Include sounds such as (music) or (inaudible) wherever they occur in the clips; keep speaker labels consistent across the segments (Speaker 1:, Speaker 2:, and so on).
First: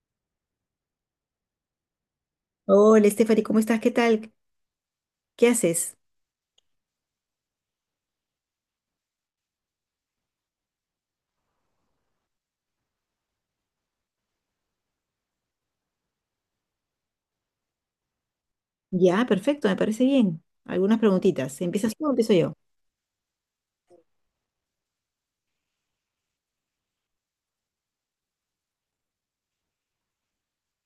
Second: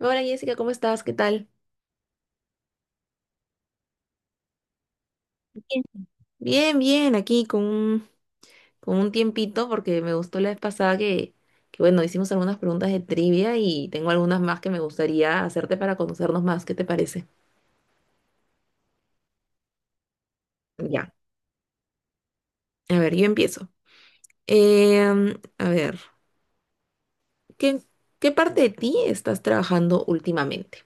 Speaker 1: Hola Jessica, ¿cómo estás? ¿Qué tal?
Speaker 2: Hola, Stephanie, ¿cómo estás? ¿Qué tal? ¿Qué
Speaker 1: Bien.
Speaker 2: haces?
Speaker 1: Bien, bien, aquí con un tiempito porque me gustó la vez pasada que, bueno, hicimos algunas preguntas de trivia y tengo algunas más que me gustaría hacerte para conocernos más. ¿Qué te parece?
Speaker 2: Ya, perfecto, me parece bien. Algunas
Speaker 1: Ya,
Speaker 2: preguntitas. ¿Empiezas tú o empiezo yo?
Speaker 1: a ver, yo empiezo. Em, a ver, ¿qué, qué parte de ti estás trabajando últimamente?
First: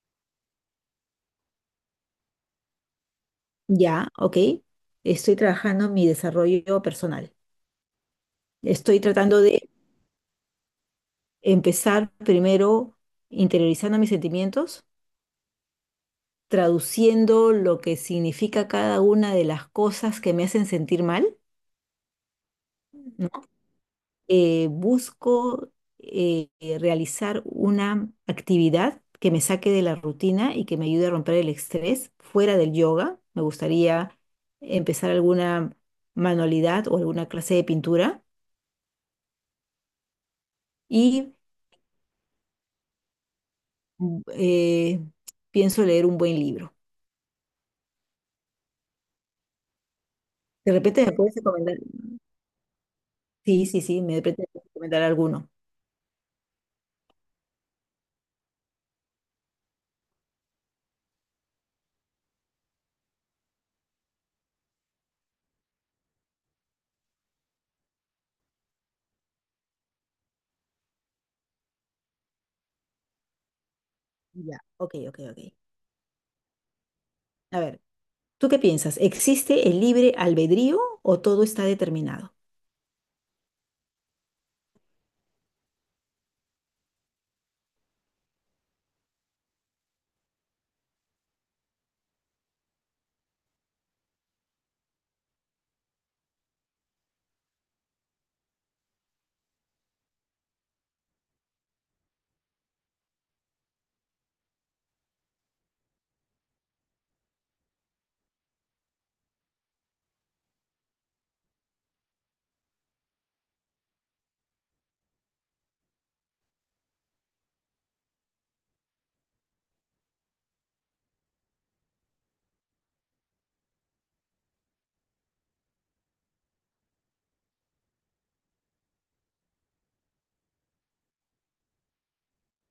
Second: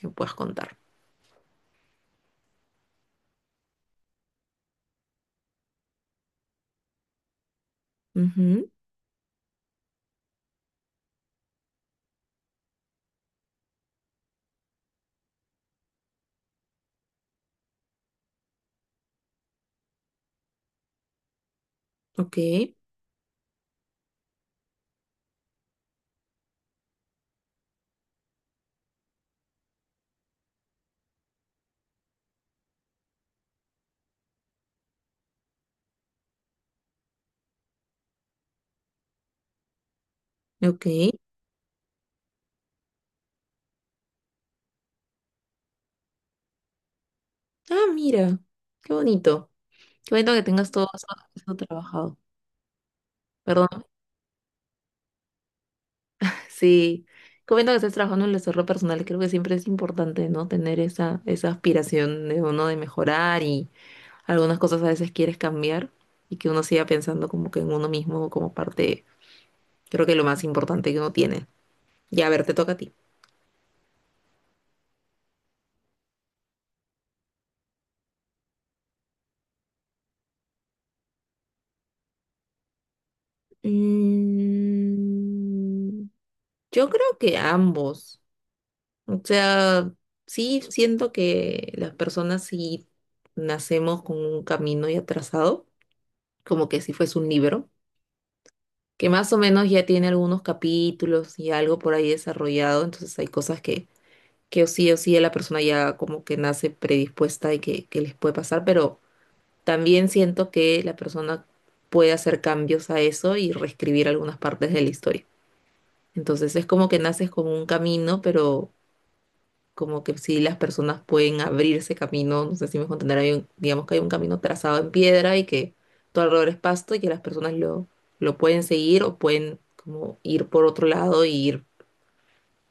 Speaker 1: Que me puedas contar.
Speaker 2: Ya, ok. Estoy trabajando en mi desarrollo personal.
Speaker 1: Ujú,
Speaker 2: Estoy tratando de empezar primero interiorizando mis sentimientos, traduciendo lo que significa cada una de las cosas que me hacen sentir mal,
Speaker 1: ok,
Speaker 2: ¿no? Busco realizar una actividad que me saque de la rutina y que me ayude a romper el estrés fuera del yoga. Me gustaría empezar alguna manualidad o alguna clase de pintura
Speaker 1: ok.
Speaker 2: y mm, eh, pienso leer un buen libro.
Speaker 1: Ah, mira, qué bonito. Qué bonito que
Speaker 2: De
Speaker 1: tengas todo
Speaker 2: repente
Speaker 1: eso,
Speaker 2: me puedes
Speaker 1: eso
Speaker 2: recomendar.
Speaker 1: trabajado.
Speaker 2: Sí,
Speaker 1: Perdón.
Speaker 2: sí, sí, me de repente puedes recomendar alguno.
Speaker 1: Sí, comiendo que estás trabajando en el desarrollo personal, creo que siempre es importante, ¿no? Tener esa aspiración de uno de mejorar y algunas cosas a veces quieres cambiar y que uno siga pensando como que en uno mismo como parte, creo que lo más importante que uno tiene. Ya, a ver, te toca a ti.
Speaker 2: Ya, ok, ok, ok. A ver, ¿tú qué piensas? ¿Existe el libre albedrío o todo está determinado?
Speaker 1: Mm, yo creo que ambos. O sea, sí siento que las personas sí nacemos con un camino ya trazado, como que si fuese un libro, que más o menos ya tiene algunos capítulos y algo por ahí desarrollado. Entonces hay cosas que o sí la persona ya como que nace predispuesta y que les puede pasar, pero también siento que la persona puede hacer cambios a eso y reescribir algunas partes de la historia. Entonces es como que naces con un camino, pero como que si las personas pueden abrirse camino, no sé si me dejo entender, digamos que hay un camino trazado en piedra y que todo alrededor es pasto y que las personas lo pueden seguir o pueden como ir por otro lado y ir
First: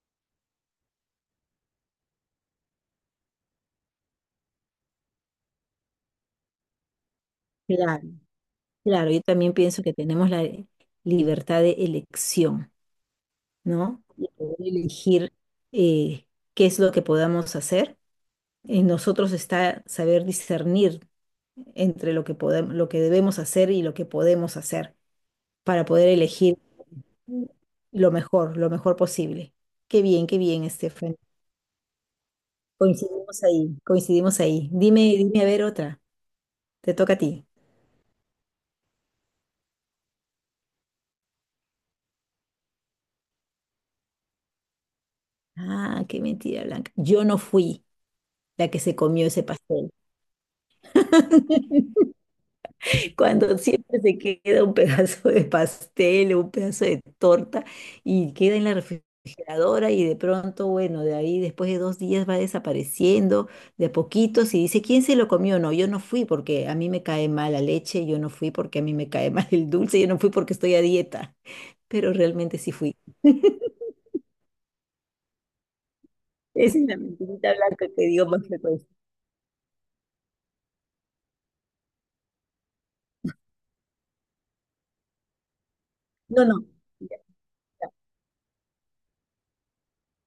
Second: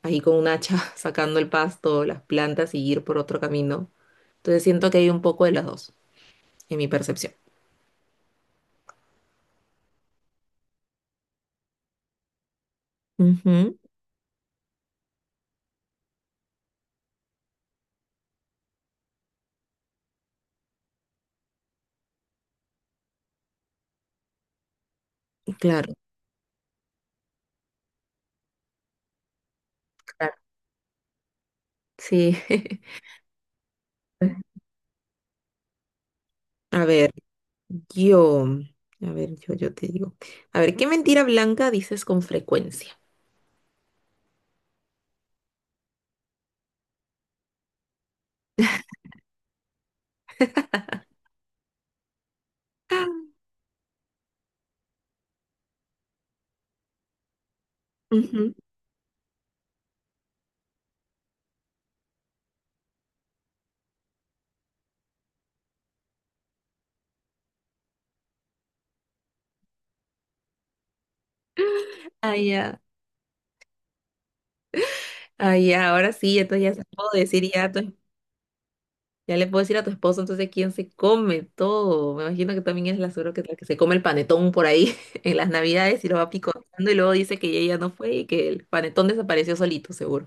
Speaker 1: ahí con un hacha (laughs) sacando el pasto, las plantas y ir por otro camino. Entonces siento que hay un poco de las dos, en mi percepción.
Speaker 2: Claro, claro, yo también pienso que tenemos la libertad de elección,
Speaker 1: Ujú.
Speaker 2: ¿no? Y poder elegir, eh, qué es lo que podamos hacer. En nosotros está saber discernir entre lo que podemos, lo que debemos hacer y lo que podemos hacer para
Speaker 1: Claro,
Speaker 2: poder elegir lo mejor posible.
Speaker 1: claro.
Speaker 2: Qué bien, Estefan.
Speaker 1: Sí. (laughs)
Speaker 2: Coincidimos ahí, coincidimos ahí. Dime, dime a ver otra.
Speaker 1: A
Speaker 2: Te
Speaker 1: ver,
Speaker 2: toca a ti.
Speaker 1: yo, yo te digo. A ver, ¿qué mentira blanca dices con frecuencia?
Speaker 2: Ah, qué mentira, Blanca. Yo no fui la que se comió ese pastel. (laughs) Cuando siempre se queda un pedazo de pastel o un pedazo de torta y queda
Speaker 1: (laughs)
Speaker 2: en la refrigeradora y de pronto, bueno, de ahí después de dos días va desapareciendo de a poquitos y dice, ¿quién se lo comió? No, yo no fui porque a mí me cae mal la leche, yo no fui porque a mí me cae (laughs) mal el dulce, yo no fui porque estoy a dieta, pero
Speaker 1: Ah,
Speaker 2: realmente sí
Speaker 1: ya.
Speaker 2: fui.
Speaker 1: Ah, ya, ahora sí, entonces ya
Speaker 2: Esa
Speaker 1: se
Speaker 2: es
Speaker 1: lo
Speaker 2: la
Speaker 1: puedo decir
Speaker 2: mentirita
Speaker 1: ya
Speaker 2: blanca que digo más frecuencia.
Speaker 1: ya le puedo decir a tu esposo entonces quién se come todo. Me imagino que también es la suegra que, la que se come el panetón por ahí (laughs) en las navidades y lo va
Speaker 2: No, no.
Speaker 1: picoteando y luego dice que ella no fue y que el panetón desapareció solito, seguro.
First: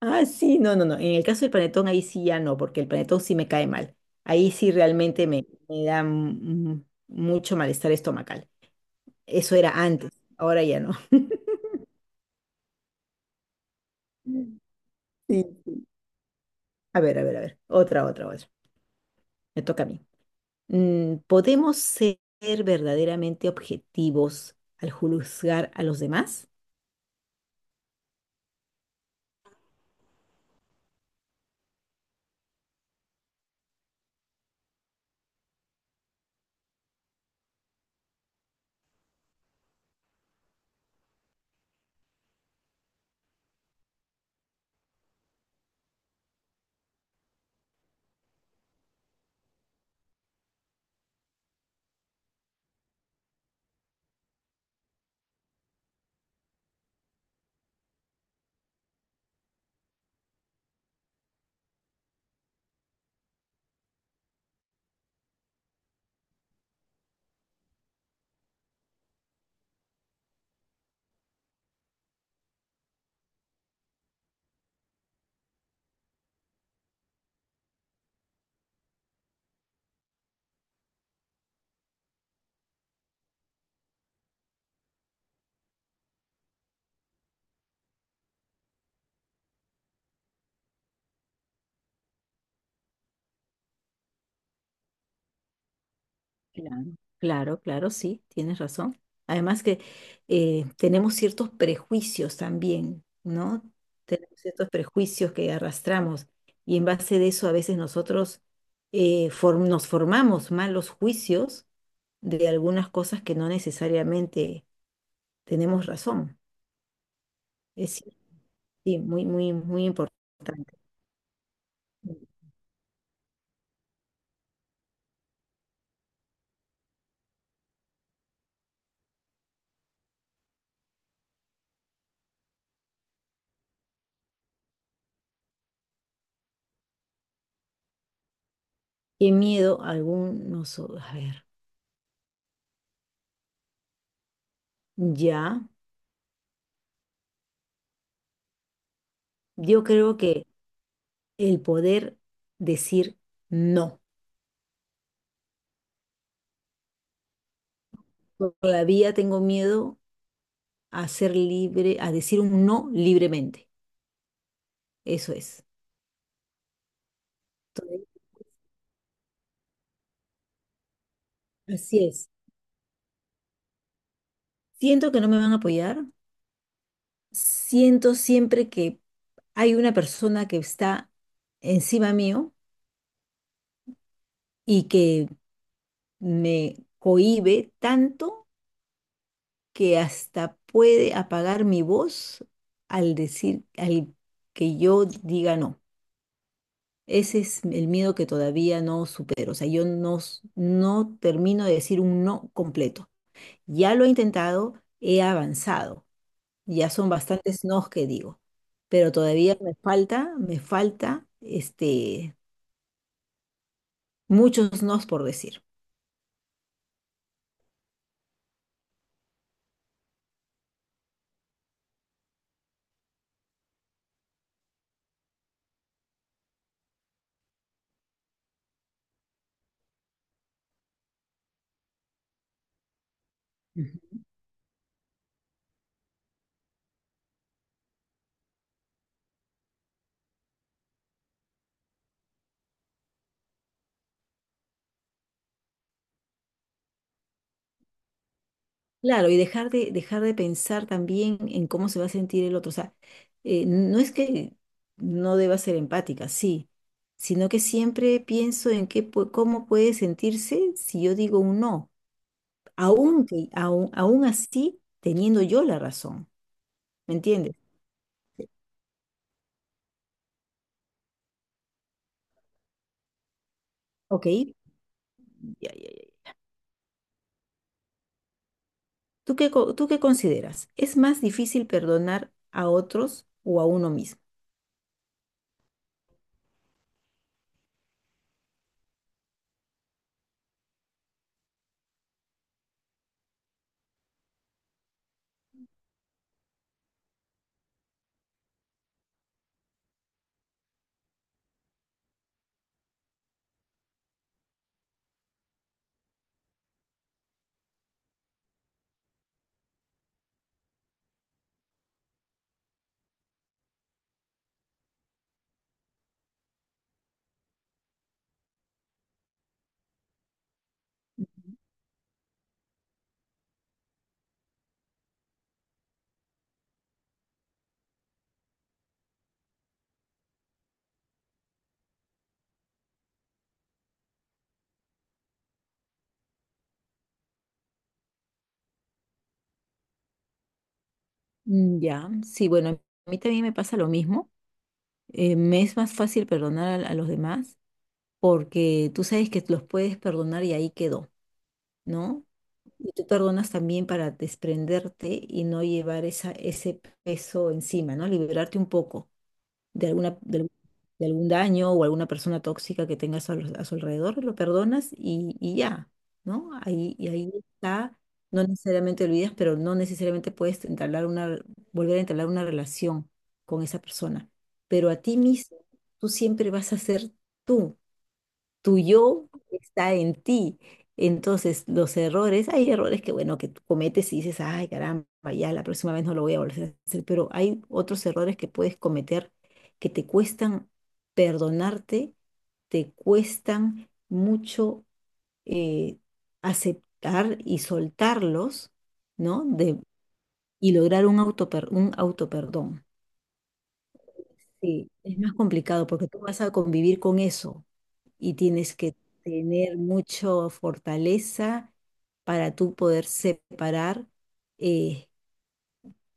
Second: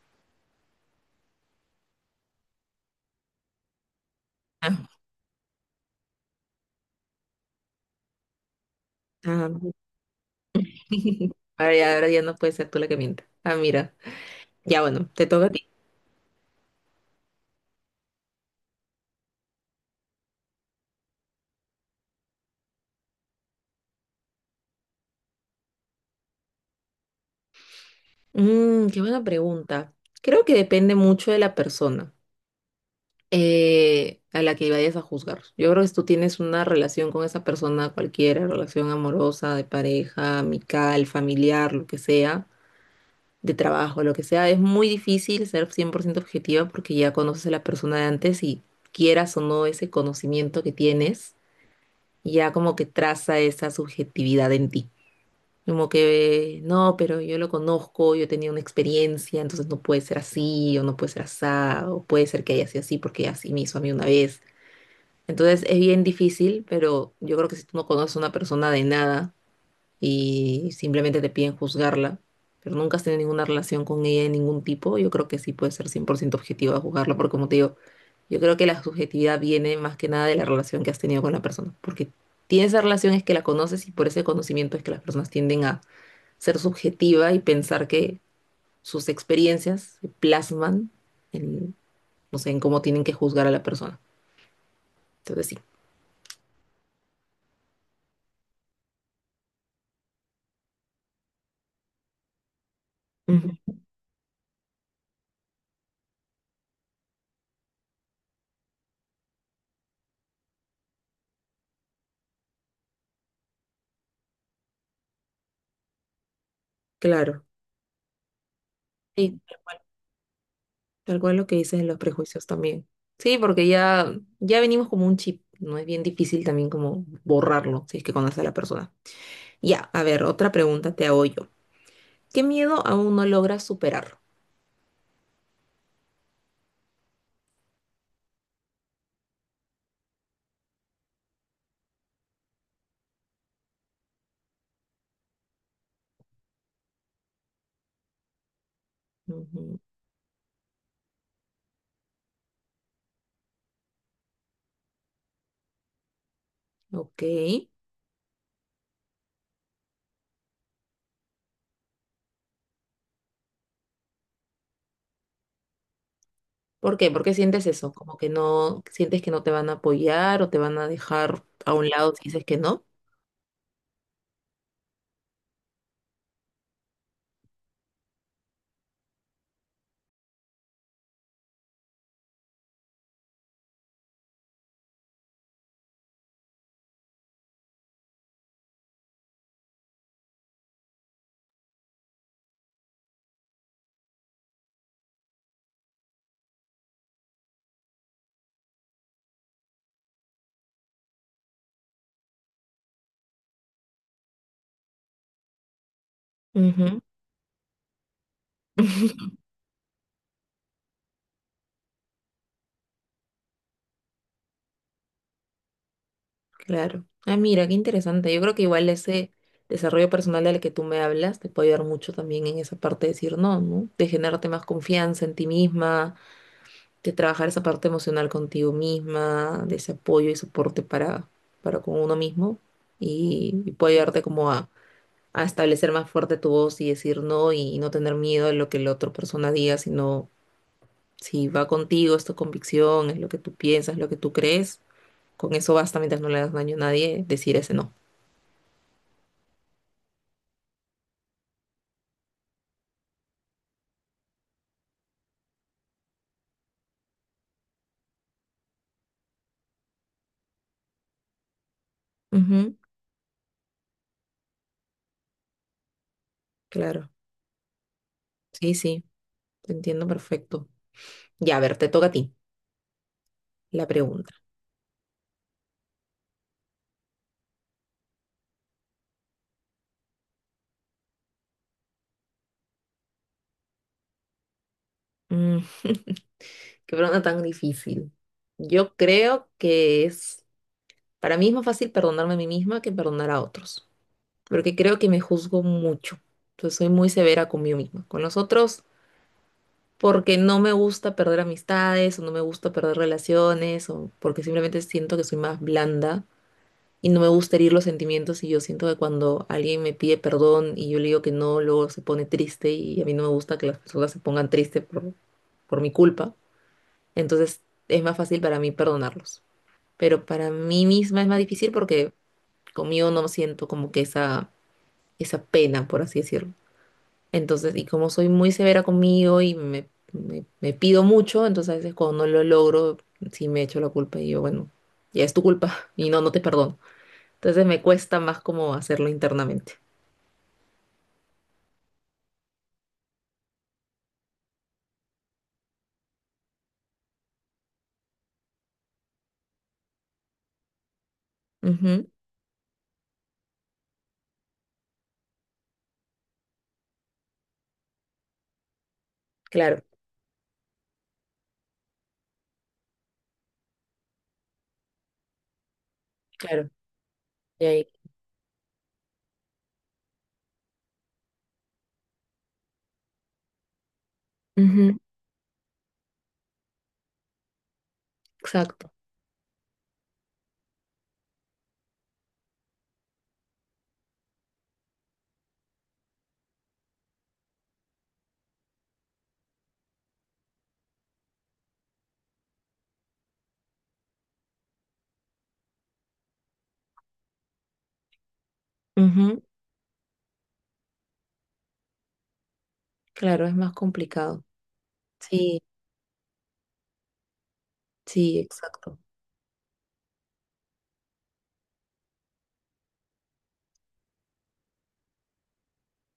Speaker 2: Ah, sí, no, no, no. En el caso del panetón, ahí sí ya no, porque el panetón sí me cae mal. Ahí sí
Speaker 1: Ah,
Speaker 2: realmente me da mucho malestar estomacal. Eso era
Speaker 1: ah.
Speaker 2: antes, ahora ya no.
Speaker 1: (laughs) Ahora ya no puede ser tú la que mienta. Ah, mira.
Speaker 2: (laughs)
Speaker 1: Ya, bueno, te toca a ti.
Speaker 2: Sí. A ver, a ver, a ver. Otra, otra, otra. Me toca a mí. Mm, ¿podemos ser verdaderamente objetivos al juzgar a los demás?
Speaker 1: Mm, qué buena pregunta. Creo que depende mucho de la persona, a la que vayas a juzgar. Yo creo que si tú tienes una relación con esa persona, cualquiera, relación amorosa, de pareja, amical, familiar, lo que sea, de trabajo, lo que sea, es muy difícil ser 100% objetiva porque ya conoces a la persona de antes y, quieras o no, ese conocimiento que tienes ya como que traza esa subjetividad en ti. Como que, no, pero yo lo conozco, yo tenía una experiencia, entonces no puede ser así, o no puede ser así, o puede ser que haya sido así porque así me hizo a mí una vez. Entonces es bien difícil, pero yo creo que si tú no conoces a una persona de nada y simplemente te piden juzgarla, pero nunca has tenido ninguna relación con ella de ningún tipo, yo creo que sí puede ser 100% objetiva juzgarla, porque como te digo, yo creo que la subjetividad viene más que nada de la relación que has tenido con la persona, porque tienes esa relación, es que la conoces y por ese conocimiento es que las personas tienden a ser subjetiva y pensar que sus experiencias se plasman en, no sé, en cómo tienen que juzgar a la persona. Entonces sí.
Speaker 2: Claro, claro, claro, sí, tienes razón. Además que tenemos ciertos prejuicios también,
Speaker 1: Ujú.
Speaker 2: ¿no? Tenemos ciertos prejuicios que arrastramos y en base de eso a veces nosotros nos formamos malos juicios de algunas cosas que no necesariamente tenemos razón.
Speaker 1: Claro.
Speaker 2: Es cier- sí, muy,
Speaker 1: Sí,
Speaker 2: muy, muy importante.
Speaker 1: tal cual lo que dices de los prejuicios también. Sí, porque ya venimos como un chip, ¿no? Es bien difícil también como borrarlo, si es que conoces a la persona. Ya, a ver, otra pregunta te hago yo. ¿Qué miedo aún no logras superar?
Speaker 2: Qué miedo a ver, ya,
Speaker 1: Ujú.
Speaker 2: yo creo que el poder decir no.
Speaker 1: Ok.
Speaker 2: Todavía tengo miedo a ser libre, a decir un no libremente. Eso es.
Speaker 1: ¿Por qué? ¿Por qué sientes eso? Como
Speaker 2: Todavía-
Speaker 1: que no, sientes que no te van a apoyar o te van a dejar a un
Speaker 2: Así
Speaker 1: lado si
Speaker 2: es.
Speaker 1: dices que no.
Speaker 2: Siento que no me van a apoyar. Siento siempre que hay una persona que está encima mío y que me cohíbe tanto que hasta puede apagar mi voz al que yo diga no. Ese es el miedo que todavía no supero. O sea, yo no, s- no termino de decir un no completo. Ya lo he intentado, he avanzado. Ya
Speaker 1: Ujú.
Speaker 2: son bastantes nos que digo.
Speaker 1: (laughs)
Speaker 2: Pero todavía me falta este, muchos nos por decir.
Speaker 1: Claro. Ah, mira, qué interesante. Yo creo que igual ese desarrollo personal del que tú me hablas te puede ayudar mucho también en esa parte de decir no, ¿no? De generarte más confianza en ti misma, de trabajar esa parte emocional contigo misma, de ese apoyo y soporte para con uno mismo. Y puede
Speaker 2: Ujú.
Speaker 1: ayudarte como a establecer más fuerte tu voz y decir no y no tener miedo de lo que la otra persona diga, sino, si va contigo, es tu convicción, es lo que tú piensas, lo que tú crees, con eso basta mientras no le das daño a nadie, decir ese no.
Speaker 2: Claro, y dejar de pensar también en cómo se va a sentir el otro. O sea, no es que no deba ser empática, sí, sino que siempre pienso en cómo puede sentirse si yo digo un no.
Speaker 1: Ujú.
Speaker 2: Aún así teniendo yo la razón,
Speaker 1: Claro,
Speaker 2: ¿me entiendes?
Speaker 1: sí, sí, te entiendo perfecto. Ya, a ver, te toca a ti la
Speaker 2: Ok,
Speaker 1: pregunta.
Speaker 2: ya, ya, ya. ¿Tú qué consideras? ¿Es más difícil perdonar a otros o a uno mismo?
Speaker 1: Mm, (laughs) qué pregunta tan difícil. Yo creo que es, para mí es más fácil perdonarme a mí misma que perdonar a otros, porque creo que me juzgo mucho. Entonces soy muy severa conmigo misma, con los otros, porque no me gusta perder amistades o no me gusta perder relaciones o porque simplemente siento que soy más blanda y no me gusta herir los sentimientos y yo siento que cuando alguien me pide perdón y yo le digo que no, luego se pone triste y a mí no me gusta que las personas se pongan tristes por mi culpa. Entonces es más fácil para mí perdonarlos. Pero para mí misma es más difícil porque conmigo no siento como que esa pena, por así decirlo. Entonces, y como soy muy severa conmigo y me pido mucho, entonces a veces cuando no lo logro, sí me echo la culpa y yo, bueno, ya es tu culpa (laughs) y no, no te perdono. Entonces me cuesta más como hacerlo internamente.
Speaker 2: Mm, ya, sí, bueno, a mí también me pasa lo mismo. Me es más fácil perdonar a los demás porque tú sabes que los puedes perdonar y ahí quedó,
Speaker 1: Ujú.
Speaker 2: ¿no? Y tú perdonas también para desprenderte y no llevar esa, ese peso encima, ¿no? Liberarte un poco.
Speaker 1: Claro,
Speaker 2: Algún de algún daño o alguna persona tóxica que tengas a su alrededor, lo perdonas y ya, ¿no?
Speaker 1: claro.
Speaker 2: Y ahí
Speaker 1: Y ahí.
Speaker 2: está, no necesariamente olvidas, pero no necesariamente puedes volver a entablar una relación con esa persona. Pero
Speaker 1: Ujú.
Speaker 2: a ti mismo, tú siempre vas a ser tú, tu
Speaker 1: Exacto.
Speaker 2: yo está en ti. Entonces, los errores, hay errores que, bueno, que tú cometes y dices, ay, caramba, ya la próxima vez no lo voy a volver a hacer, pero hay otros errores que puedes cometer que te cuestan perdonarte, te cuestan mucho, eh, aceptar y soltarlos,
Speaker 1: Ujú.
Speaker 2: ¿no? De, y lograr un un autoperdón.
Speaker 1: Claro, es más complicado.
Speaker 2: Sí, es más
Speaker 1: Sí,
Speaker 2: complicado porque tú vas a convivir con eso y
Speaker 1: sí,
Speaker 2: tienes que
Speaker 1: exacto.
Speaker 2: tener mucha fortaleza para tú poder separar, eh,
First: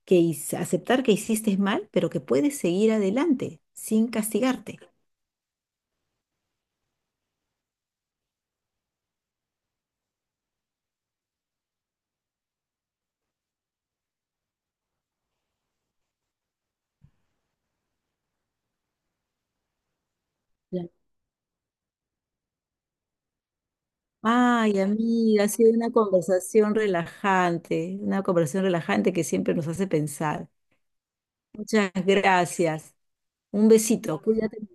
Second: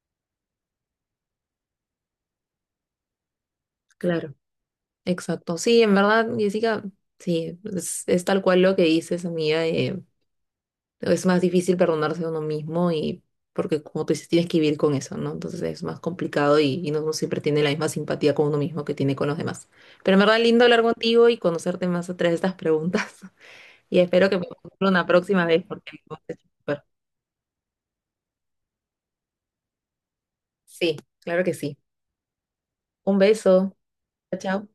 Speaker 2: aceptar que hiciste mal, pero que puedes seguir adelante sin
Speaker 1: Claro,
Speaker 2: castigarte.
Speaker 1: exacto. Sí, en verdad, Jessica, sí, es tal cual lo que dices, amiga. Eh, es más difícil perdonarse a uno mismo y porque, como tú dices, tienes que vivir con eso, ¿no? Entonces es más complicado y no uno siempre tiene la misma simpatía con uno mismo que tiene con los demás. Pero en verdad, lindo hablar
Speaker 2: Ya.
Speaker 1: contigo y conocerte más a través de estas preguntas. Y espero que me
Speaker 2: Ay,
Speaker 1: encuentre una próxima
Speaker 2: amiga, ha
Speaker 1: vez
Speaker 2: sido
Speaker 1: porque me gusta súper.
Speaker 2: una conversación relajante que siempre nos hace pensar.
Speaker 1: Sí, claro que sí.
Speaker 2: Muchas gracias.
Speaker 1: Un
Speaker 2: Un
Speaker 1: beso.
Speaker 2: besito,
Speaker 1: Chao,
Speaker 2: cuídate.
Speaker 1: chao.